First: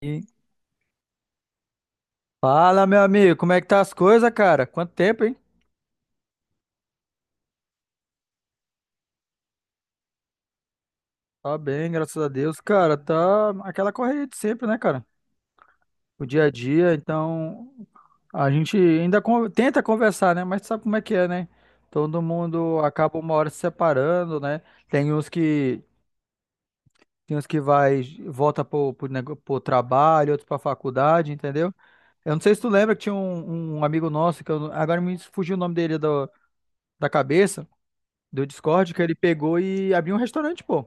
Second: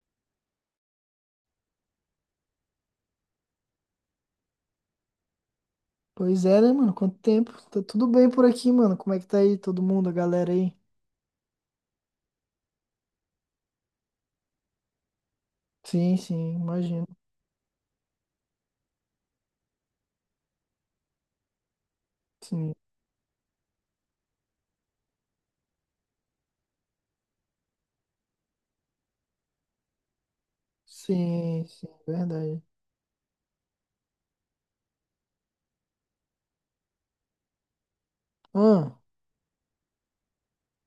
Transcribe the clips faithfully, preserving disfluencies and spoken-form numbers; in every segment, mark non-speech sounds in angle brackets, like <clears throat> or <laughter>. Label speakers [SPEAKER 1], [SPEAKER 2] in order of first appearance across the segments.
[SPEAKER 1] E Fala, meu amigo, como é que tá as coisas, cara? Quanto tempo, hein?
[SPEAKER 2] Pois é, né, mano? Quanto tempo? Tá tudo bem por aqui, mano. Como é que tá aí todo mundo, a galera aí?
[SPEAKER 1] Tá bem, graças a Deus, cara. Tá aquela correria de sempre, né, cara?
[SPEAKER 2] Sim,
[SPEAKER 1] O dia a
[SPEAKER 2] sim,
[SPEAKER 1] dia,
[SPEAKER 2] imagino.
[SPEAKER 1] então a gente ainda con- tenta conversar, né? Mas sabe como é que é, né? Todo
[SPEAKER 2] Sim,
[SPEAKER 1] mundo acaba uma hora se separando, né? Tem uns que tem uns que vai volta pro, pro, nego- pro trabalho, outros pra faculdade,
[SPEAKER 2] sim,
[SPEAKER 1] entendeu?
[SPEAKER 2] sim,
[SPEAKER 1] Eu não sei se
[SPEAKER 2] verdade.
[SPEAKER 1] tu lembra que tinha um, um amigo nosso que eu, agora me fugiu o nome dele do- da cabeça. Do Discord
[SPEAKER 2] Ah,
[SPEAKER 1] que ele pegou e abriu um restaurante, pô.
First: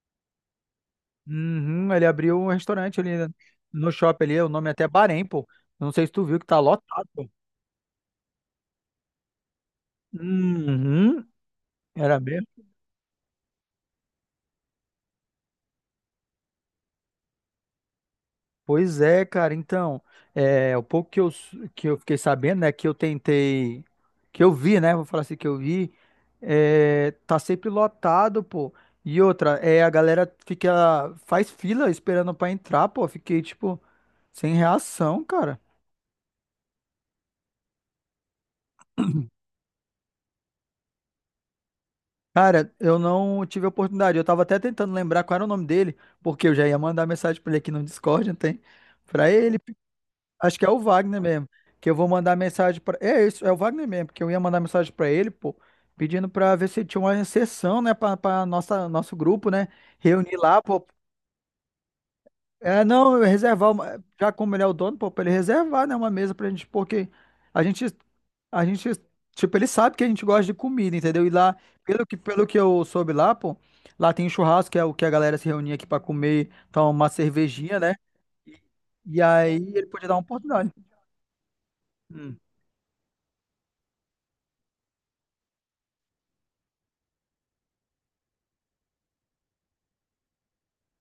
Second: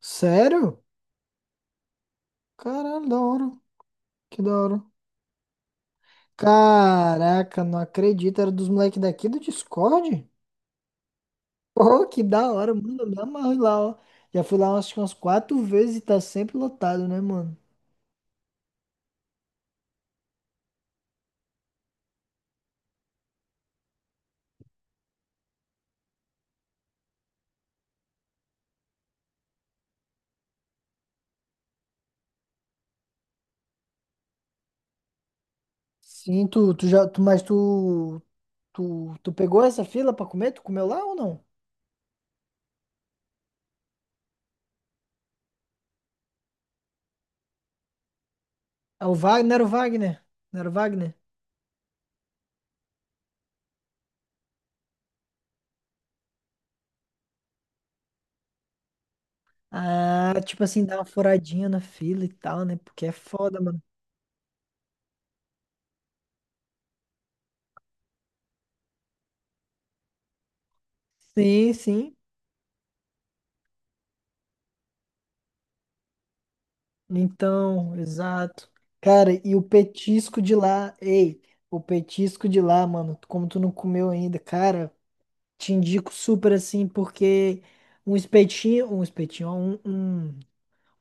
[SPEAKER 2] sério?
[SPEAKER 1] Uhum, ele abriu um restaurante
[SPEAKER 2] Caralho,
[SPEAKER 1] ali
[SPEAKER 2] da hora.
[SPEAKER 1] no shopping ali,
[SPEAKER 2] Que
[SPEAKER 1] o
[SPEAKER 2] da
[SPEAKER 1] nome é
[SPEAKER 2] hora.
[SPEAKER 1] até Bahrein, pô. Não sei se tu viu que tá lotado, pô.
[SPEAKER 2] Caraca, não acredito. Era dos moleques daqui do Discord?
[SPEAKER 1] Uhum,
[SPEAKER 2] Pô,
[SPEAKER 1] era
[SPEAKER 2] que
[SPEAKER 1] mesmo?
[SPEAKER 2] da hora, mano. Eu me amarro lá, ó. Já fui lá acho que umas quatro vezes e tá sempre lotado, né, mano?
[SPEAKER 1] Pois é, cara. Então, é, o pouco que eu, s- que eu fiquei sabendo, né, que eu tentei, que eu vi, né, vou falar assim, que eu vi, é, tá sempre lotado, pô. E outra, é, a galera fica, faz fila esperando pra entrar, pô. Fiquei, tipo, sem reação, cara.
[SPEAKER 2] Sim, tu, tu já, tu, mas tu, tu, tu pegou essa fila pra comer? Tu comeu lá ou não?
[SPEAKER 1] Cara, eu não tive a oportunidade. Eu tava até tentando lembrar qual era o nome dele, porque eu já ia mandar mensagem pra ele aqui no Discord, não tem?
[SPEAKER 2] É o
[SPEAKER 1] Pra
[SPEAKER 2] Wagner, não
[SPEAKER 1] ele,
[SPEAKER 2] era o Wagner?
[SPEAKER 1] acho
[SPEAKER 2] Não
[SPEAKER 1] que é
[SPEAKER 2] era o
[SPEAKER 1] o
[SPEAKER 2] Wagner?
[SPEAKER 1] Wagner mesmo, que eu vou mandar mensagem pra. É isso, é o Wagner mesmo, porque eu ia mandar mensagem pra ele, pô, pedindo pra ver se tinha uma sessão, né, pra, pra nossa nosso grupo, né,
[SPEAKER 2] Ah,
[SPEAKER 1] reunir lá,
[SPEAKER 2] tipo assim,
[SPEAKER 1] pô,
[SPEAKER 2] dá uma furadinha na fila e tal, né?
[SPEAKER 1] é,
[SPEAKER 2] Porque é
[SPEAKER 1] não, eu
[SPEAKER 2] foda,
[SPEAKER 1] reservar,
[SPEAKER 2] mano.
[SPEAKER 1] uma- já como ele é o dono, pô, pra ele reservar, né, uma mesa pra gente, porque a gente, a gente, tipo, ele sabe que a gente gosta de comida, entendeu? E lá,
[SPEAKER 2] Sim,
[SPEAKER 1] pelo que,
[SPEAKER 2] sim.
[SPEAKER 1] pelo que eu soube lá, pô, lá tem um churrasco, que é o que a galera se reunia aqui pra comer, tomar uma cervejinha, né?
[SPEAKER 2] Então, exato.
[SPEAKER 1] E
[SPEAKER 2] Cara, e
[SPEAKER 1] aí
[SPEAKER 2] o
[SPEAKER 1] ele podia dar uma
[SPEAKER 2] petisco de
[SPEAKER 1] oportunidade.
[SPEAKER 2] lá, ei, o
[SPEAKER 1] Hum,
[SPEAKER 2] petisco de lá, mano, como tu não comeu ainda, cara, te indico super assim, porque um espetinho, um espetinho, ó, um, um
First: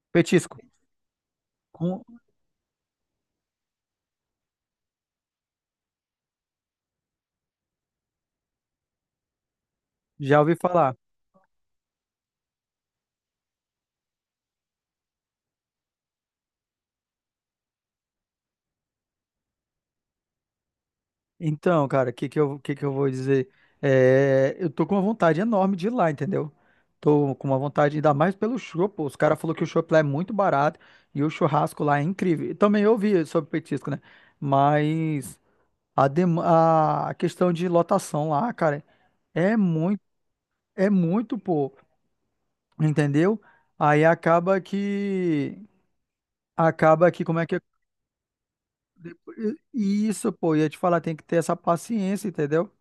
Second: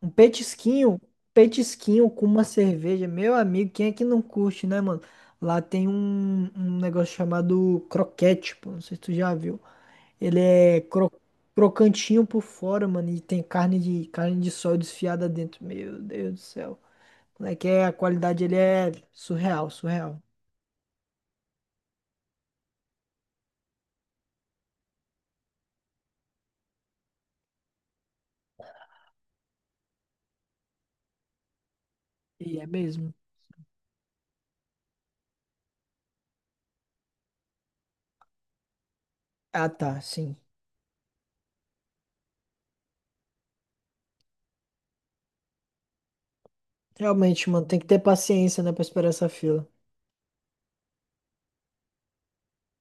[SPEAKER 2] Um
[SPEAKER 1] petisco,
[SPEAKER 2] petisquinho,
[SPEAKER 1] Com-
[SPEAKER 2] petisquinho com uma cerveja. Meu amigo, quem é que não curte, né, mano? Lá tem um, um negócio chamado croquete, pô. Não sei se tu já viu.
[SPEAKER 1] já
[SPEAKER 2] Ele
[SPEAKER 1] ouvi
[SPEAKER 2] é
[SPEAKER 1] falar.
[SPEAKER 2] cro- crocantinho por fora, mano. E tem carne de, carne de sol desfiada dentro. Meu Deus do céu. Como é que é? A qualidade, ele é surreal, surreal.
[SPEAKER 1] Então, cara, o que que eu, que que eu vou dizer? É, eu tô com uma vontade enorme de ir lá, entendeu? Tô com uma vontade, ainda mais pelo chopp. Os caras falaram que o chopp lá é muito barato e o churrasco lá é incrível. E
[SPEAKER 2] E é
[SPEAKER 1] também eu
[SPEAKER 2] mesmo.
[SPEAKER 1] ouvi sobre petisco, né? Mas a, dem- a questão de lotação lá, cara, é
[SPEAKER 2] Ah, tá,
[SPEAKER 1] muito,
[SPEAKER 2] sim.
[SPEAKER 1] é muito, pô, entendeu? Aí acaba que, acaba que, como é
[SPEAKER 2] Realmente,
[SPEAKER 1] que é?
[SPEAKER 2] mano, tem que ter paciência, né, pra esperar essa fila.
[SPEAKER 1] Isso, pô, ia te falar, tem que ter essa paciência, entendeu?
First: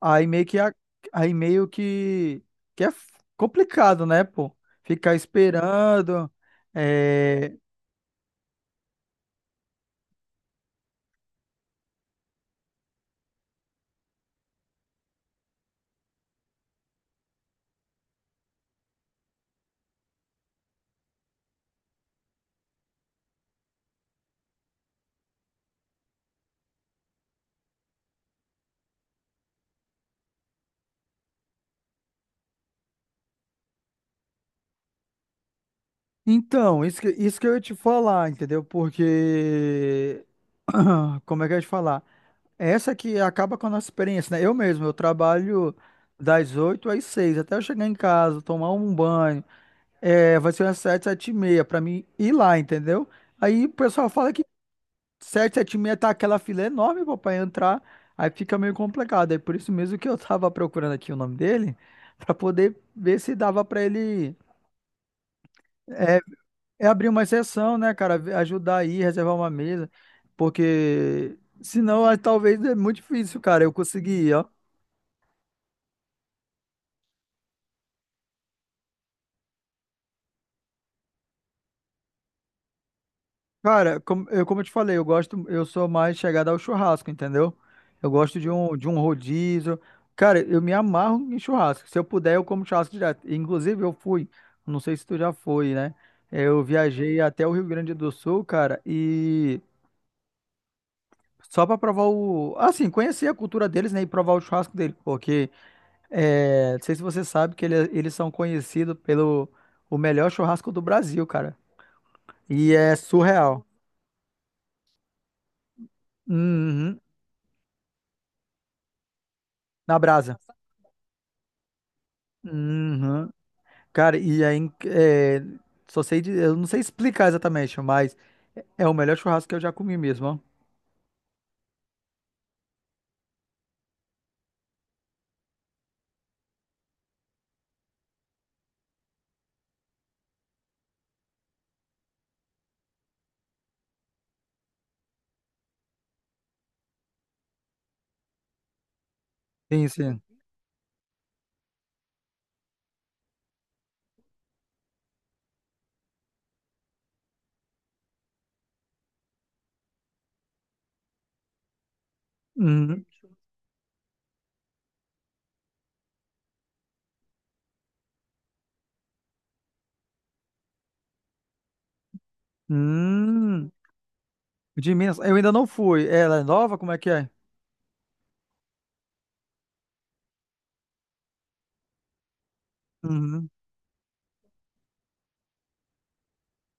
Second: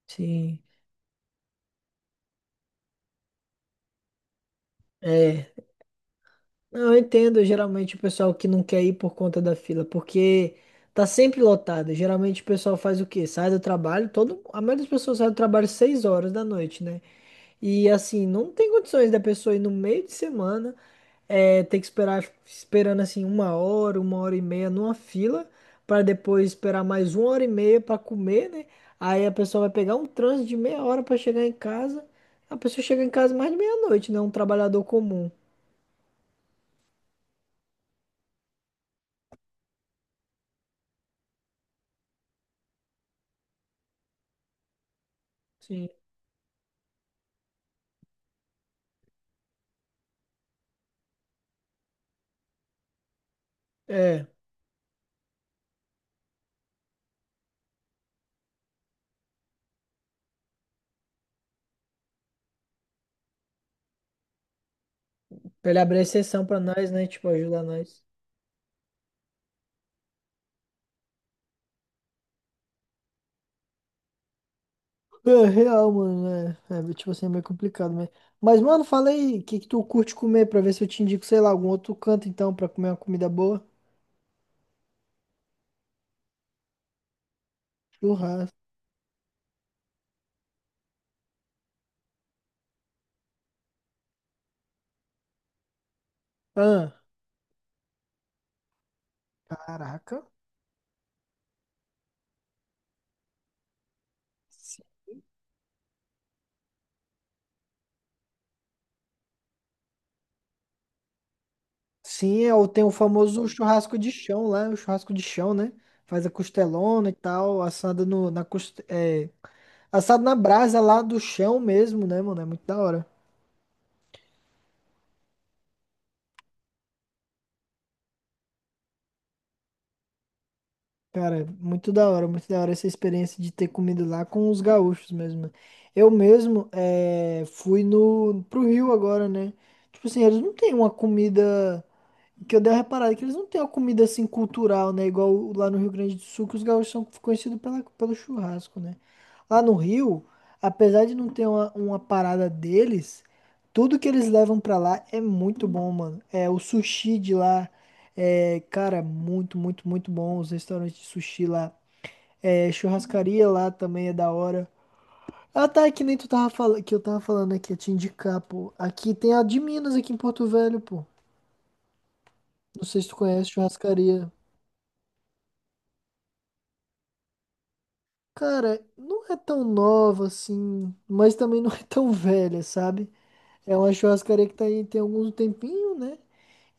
[SPEAKER 1] Aí meio que
[SPEAKER 2] Sim.
[SPEAKER 1] a- aí meio que, que é f- complicado, né, pô? Ficar
[SPEAKER 2] É.
[SPEAKER 1] esperando.
[SPEAKER 2] Não, eu entendo
[SPEAKER 1] É.
[SPEAKER 2] geralmente o pessoal que não quer ir por conta da fila, porque tá sempre lotado. Geralmente o pessoal faz o quê? Sai do trabalho, todo, a maioria das pessoas sai do trabalho seis horas da noite, né? E assim, não tem condições da pessoa ir no meio de semana, é, ter que esperar, esperando assim uma hora, uma hora e meia numa fila, para depois esperar mais uma hora e meia para comer, né? Aí a pessoa vai pegar um trânsito de meia hora para chegar em casa. A pessoa chega em casa mais de meia-noite, né? Um trabalhador comum.
[SPEAKER 1] Então, isso que, isso que eu ia te falar, entendeu? Porque. <clears throat> Como é que eu ia te falar? Essa que acaba com a nossa experiência, né? Eu mesmo, eu trabalho
[SPEAKER 2] Sim.
[SPEAKER 1] das oito às seis até eu chegar em casa, tomar um banho. É, vai ser umas sete sete e meia pra mim ir lá, entendeu? Aí o pessoal
[SPEAKER 2] É.
[SPEAKER 1] fala que. sete sete seis tá aquela fila enorme, pô, pra entrar. Aí fica meio complicado. É por isso mesmo que eu <laughs> tava procurando aqui o nome dele, pra poder ver se dava pra ele
[SPEAKER 2] Pra ele abrir
[SPEAKER 1] é,
[SPEAKER 2] exceção pra
[SPEAKER 1] é
[SPEAKER 2] nós,
[SPEAKER 1] abrir
[SPEAKER 2] né?
[SPEAKER 1] uma
[SPEAKER 2] Tipo, ajudar
[SPEAKER 1] exceção, né,
[SPEAKER 2] nós.
[SPEAKER 1] cara? Ver- Ajudar aí, reservar uma mesa. Porque senão ah, talvez é muito difícil, cara, eu conseguir.
[SPEAKER 2] É, real, mano, né? É, é, tipo assim, é meio complicado, né? Mas, mano, fala aí, o que que tu curte comer pra ver se eu te indico, sei lá, algum outro canto, então, pra comer uma comida boa?
[SPEAKER 1] Cara, como eu, como eu te falei, eu gosto, eu sou mais chegada ao churrasco, entendeu? Eu gosto de
[SPEAKER 2] Churrasco.
[SPEAKER 1] um, de um rodízio. Cara, eu me amarro em churrasco. Se eu puder, eu como churrasco direto. Inclusive, eu fui, não sei se tu já foi, né? Eu
[SPEAKER 2] Ah,
[SPEAKER 1] viajei até o Rio Grande do Sul, cara, e
[SPEAKER 2] caraca.
[SPEAKER 1] só pra provar o. Assim, conhecer a cultura deles, né? E provar o churrasco deles, porque é, não sei se você sabe que ele- eles são conhecidos pelo o melhor churrasco do Brasil, cara.
[SPEAKER 2] Sim, é, o-
[SPEAKER 1] E
[SPEAKER 2] tem o
[SPEAKER 1] é
[SPEAKER 2] famoso
[SPEAKER 1] surreal.
[SPEAKER 2] churrasco de chão lá, o churrasco de chão, né? Faz a
[SPEAKER 1] Uhum,
[SPEAKER 2] costelona e tal, assada no, na, coste- é,
[SPEAKER 1] na
[SPEAKER 2] assado na
[SPEAKER 1] brasa.
[SPEAKER 2] brasa lá do chão mesmo, né, mano? É muito da hora.
[SPEAKER 1] Uhum. Cara, e aí, é, só sei, de- eu não sei explicar exatamente, mas é o melhor churrasco que eu já comi mesmo, ó.
[SPEAKER 2] Cara, muito da hora, muito da hora essa experiência de ter comido lá com os gaúchos mesmo. Eu mesmo eh, fui no, pro Rio agora, né? Tipo assim, eles não têm uma comida que eu dei uma reparada é que eles não têm uma comida assim cultural, né? Igual lá no Rio Grande do Sul, que os gaúchos são conhecidos pela, pelo churrasco, né? Lá no
[SPEAKER 1] Sim, sim.
[SPEAKER 2] Rio, apesar de não ter uma, uma parada deles, tudo que eles levam pra lá é muito bom, mano. É o sushi de lá, é, cara, muito, muito, muito bom. Os restaurantes de sushi lá, é,
[SPEAKER 1] Uhum.
[SPEAKER 2] churrascaria lá também é da hora. Ah, tá, é que nem tu tava falando, que eu tava falando aqui, eu te indicar, pô. Aqui tem a de Minas, aqui em Porto Velho, pô. Não sei se tu conhece
[SPEAKER 1] Hum,
[SPEAKER 2] churrascaria.
[SPEAKER 1] de Minas, eu ainda não fui. Ela é nova? Como é que é?
[SPEAKER 2] Cara, não é tão nova assim, mas também não é tão velha, sabe?
[SPEAKER 1] Uhum.
[SPEAKER 2] É uma churrascaria que tá aí tem algum tempinho, né?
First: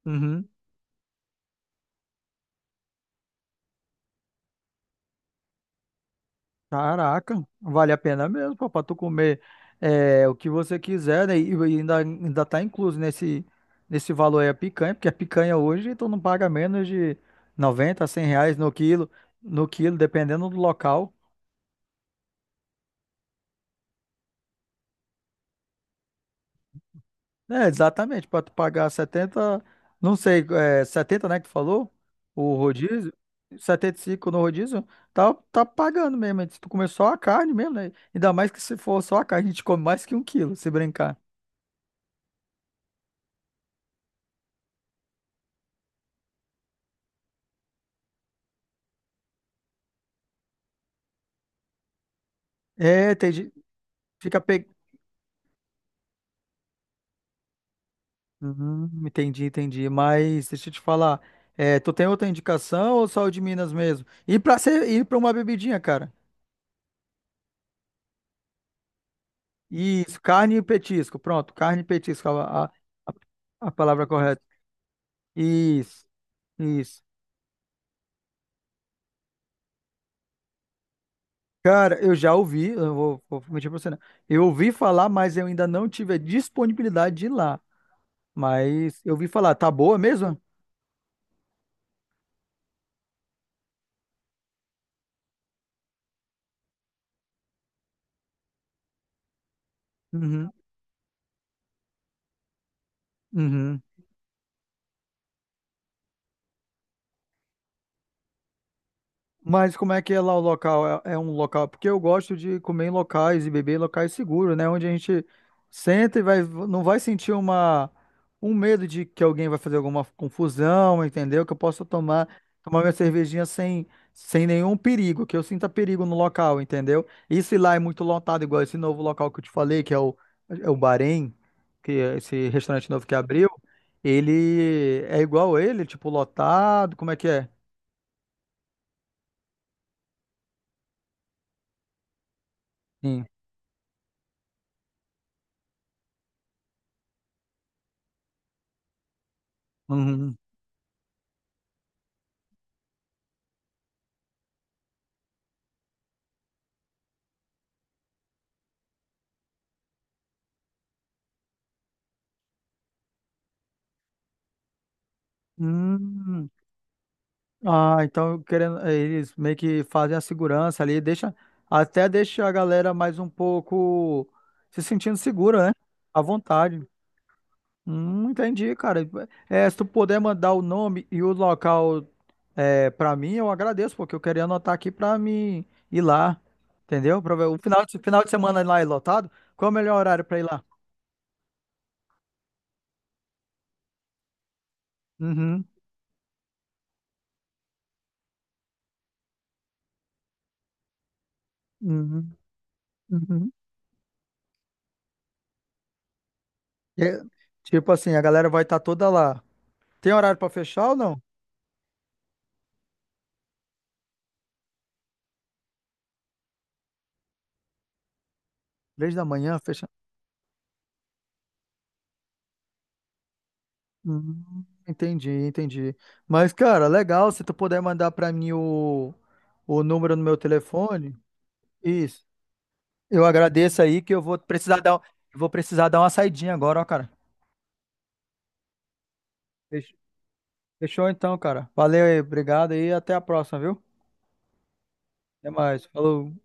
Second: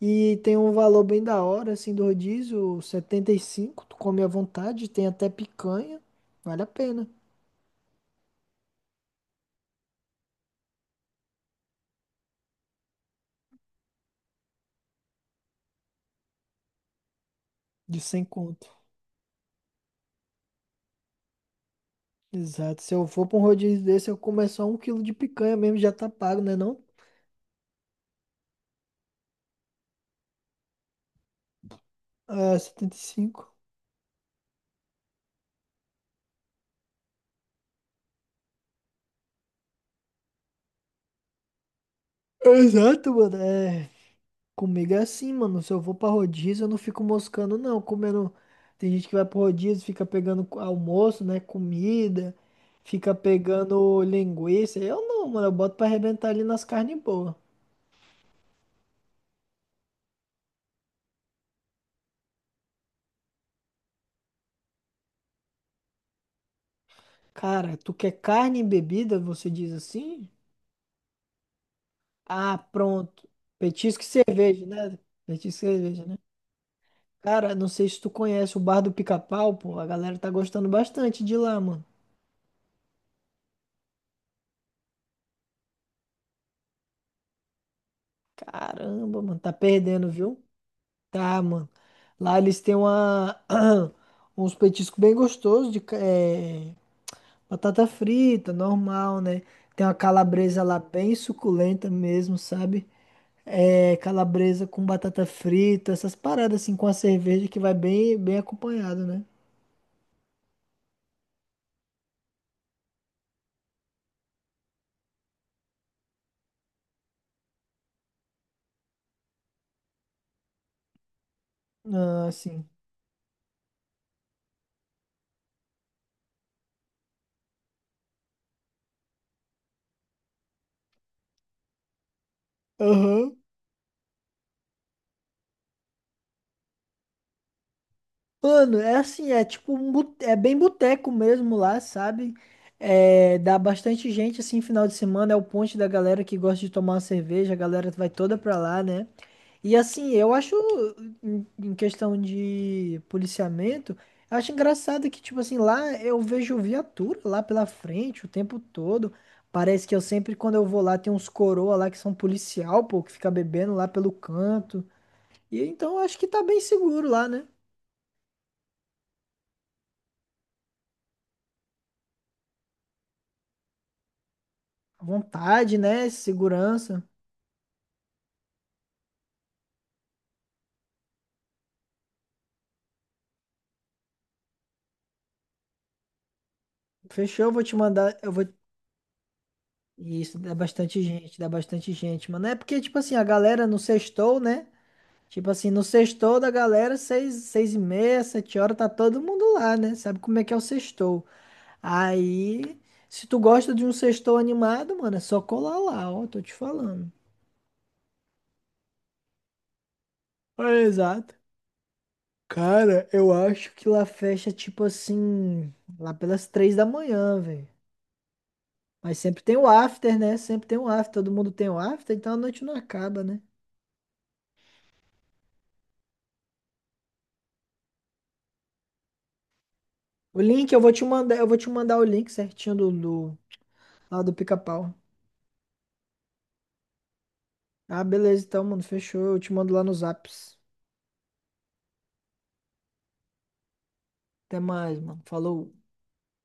[SPEAKER 2] E
[SPEAKER 1] Uhum.
[SPEAKER 2] tem um valor bem da hora, assim, do rodízio, setenta e cinco. Tu come à vontade, tem até picanha, vale a pena,
[SPEAKER 1] Caraca, vale a pena mesmo, pô, pra tu comer é, o que você quiser, né? E e ainda, ainda tá incluso nesse, nesse valor aí a picanha, porque a picanha hoje tu não paga menos de
[SPEAKER 2] de
[SPEAKER 1] noventa,
[SPEAKER 2] cem
[SPEAKER 1] cem reais
[SPEAKER 2] conto.
[SPEAKER 1] no quilo, no quilo, dependendo do local.
[SPEAKER 2] Exato, se eu for pra um rodízio desse, eu comer só um quilo de picanha mesmo, já tá pago, né não?
[SPEAKER 1] É, exatamente, para tu pagar setenta não sei, é, setenta, né, que tu falou? O
[SPEAKER 2] É, setenta e
[SPEAKER 1] rodízio,
[SPEAKER 2] cinco.
[SPEAKER 1] setenta e cinco no rodízio, tá, tá pagando mesmo. Se tu comer só a carne mesmo, né? Ainda mais que se for só a carne, a gente come mais que um quilo, se brincar.
[SPEAKER 2] Exato, mano, é, comigo é assim, mano. Se eu vou pra rodízio, eu não fico moscando, não. Comendo. Tem gente que vai pro rodízio, fica pegando co- almoço, né? Comida,
[SPEAKER 1] É,
[SPEAKER 2] fica
[SPEAKER 1] entendi.
[SPEAKER 2] pegando
[SPEAKER 1] Fica pe...
[SPEAKER 2] linguiça. Eu não, mano. Eu boto pra arrebentar ali nas carnes boas.
[SPEAKER 1] Uhum, entendi, entendi. Mas deixa eu te falar, é, tu tem outra indicação ou só o de Minas mesmo? E para ser, ir para uma bebidinha, cara.
[SPEAKER 2] Cara, tu quer carne e bebida? Você diz
[SPEAKER 1] Isso,
[SPEAKER 2] assim?
[SPEAKER 1] carne e petisco. Pronto, carne e petisco,
[SPEAKER 2] Ah,
[SPEAKER 1] a, a,
[SPEAKER 2] pronto.
[SPEAKER 1] a
[SPEAKER 2] Petisco e
[SPEAKER 1] palavra correta.
[SPEAKER 2] cerveja, né? Petisco e
[SPEAKER 1] Isso.
[SPEAKER 2] cerveja, né?
[SPEAKER 1] Isso.
[SPEAKER 2] Cara, não sei se tu conhece o Bar do Pica-Pau, pô. A galera tá gostando bastante de lá, mano.
[SPEAKER 1] Cara, eu já ouvi, eu não vou, vou mentir pra você, não. Eu ouvi falar, mas eu ainda não tive a disponibilidade de ir lá. Mas eu
[SPEAKER 2] Caramba,
[SPEAKER 1] ouvi
[SPEAKER 2] mano. Tá
[SPEAKER 1] falar, tá boa
[SPEAKER 2] perdendo,
[SPEAKER 1] mesmo?
[SPEAKER 2] viu? Tá, mano. Lá eles têm uma, <clears throat> uns petiscos bem gostosos de ca- eh, batata frita, normal, né? Tem uma
[SPEAKER 1] Uhum,
[SPEAKER 2] calabresa lá bem suculenta mesmo, sabe?
[SPEAKER 1] uhum.
[SPEAKER 2] É, calabresa com batata frita, essas paradas assim com a cerveja que vai bem, bem acompanhado, né?
[SPEAKER 1] Mas como é que é lá o local? É, é um local? Porque eu gosto de comer em locais e beber em locais seguros, né? Onde a gente senta e vai, não vai sentir uma, um medo de que alguém vai fazer alguma confusão, entendeu? Que eu possa tomar,
[SPEAKER 2] Ah, sim.
[SPEAKER 1] tomar minha cervejinha sem, sem nenhum perigo, que eu sinta perigo no local, entendeu? E se lá é muito lotado, igual esse novo local que eu te falei, que é o, é o Bahrein, que é esse restaurante novo que
[SPEAKER 2] Aham.
[SPEAKER 1] abriu, ele é igual ele, tipo, lotado, como é que é?
[SPEAKER 2] Mano, é assim, é tipo um bute- é bem boteco mesmo lá, sabe?
[SPEAKER 1] Sim.
[SPEAKER 2] É, dá bastante gente assim, final de semana é o ponte da galera que gosta de tomar uma cerveja, a galera vai toda pra lá, né? E assim, eu
[SPEAKER 1] Uhum.
[SPEAKER 2] acho em em questão de policiamento, eu acho engraçado que tipo assim, lá eu vejo viatura lá pela frente o tempo todo. Parece que eu sempre quando eu vou lá tem uns coroa lá que são policial, pô, que fica bebendo lá pelo canto. E então eu acho que tá
[SPEAKER 1] Hum,
[SPEAKER 2] bem seguro lá, né?
[SPEAKER 1] ah, então querendo, eh, eles meio que fazem a segurança ali, deixa, até deixa a galera mais um pouco se sentindo segura, né?
[SPEAKER 2] Vontade, né?
[SPEAKER 1] À vontade.
[SPEAKER 2] Segurança.
[SPEAKER 1] Hum, entendi, cara. É, se tu puder mandar o nome e o local é, para mim, eu agradeço, porque eu queria anotar aqui pra mim ir lá, entendeu? Pra ver
[SPEAKER 2] Fechou, eu
[SPEAKER 1] o
[SPEAKER 2] vou te
[SPEAKER 1] final de,
[SPEAKER 2] mandar.
[SPEAKER 1] final de
[SPEAKER 2] Eu vou.
[SPEAKER 1] semana lá é lotado, qual é o melhor horário pra
[SPEAKER 2] Isso,
[SPEAKER 1] ir
[SPEAKER 2] dá
[SPEAKER 1] lá?
[SPEAKER 2] bastante gente, dá bastante gente, mano. É porque, tipo assim, a galera no sextou, né? Tipo
[SPEAKER 1] Uhum,
[SPEAKER 2] assim, no sextou da galera, seis, seis e meia, sete horas, tá todo mundo lá, né? Sabe como é que é o sextou.
[SPEAKER 1] uhum,
[SPEAKER 2] Aí, se tu
[SPEAKER 1] uhum.
[SPEAKER 2] gosta de um sextou animado, mano, é só colar lá, ó, tô te falando.
[SPEAKER 1] É, tipo assim, a galera vai estar toda lá. Tem horário pra
[SPEAKER 2] É,
[SPEAKER 1] fechar ou não?
[SPEAKER 2] exato. Cara, eu acho que lá fecha, tipo assim, lá pelas três da manhã, velho.
[SPEAKER 1] Três
[SPEAKER 2] Mas
[SPEAKER 1] da
[SPEAKER 2] sempre
[SPEAKER 1] manhã,
[SPEAKER 2] tem o
[SPEAKER 1] fecha.
[SPEAKER 2] after, né? Sempre tem o after, todo mundo tem o after, então a noite não acaba, né?
[SPEAKER 1] Hum, entendi, entendi. Mas, cara, legal, se tu puder mandar pra mim o, o número no meu
[SPEAKER 2] O link eu vou te
[SPEAKER 1] telefone.
[SPEAKER 2] mandar, eu vou te mandar o
[SPEAKER 1] Isso.
[SPEAKER 2] link certinho do,
[SPEAKER 1] Eu
[SPEAKER 2] do
[SPEAKER 1] agradeço aí que eu
[SPEAKER 2] lá do
[SPEAKER 1] vou precisar dar,
[SPEAKER 2] Pica-Pau.
[SPEAKER 1] eu vou precisar dar uma saidinha agora, ó, cara.
[SPEAKER 2] Ah, beleza, então, mano, fechou. Eu te mando lá
[SPEAKER 1] Fech-
[SPEAKER 2] nos apps.
[SPEAKER 1] Fechou então, cara. Valeu aí, obrigado aí, até a próxima, viu?
[SPEAKER 2] Até mais, mano.
[SPEAKER 1] Até
[SPEAKER 2] Falou.
[SPEAKER 1] mais. Falou.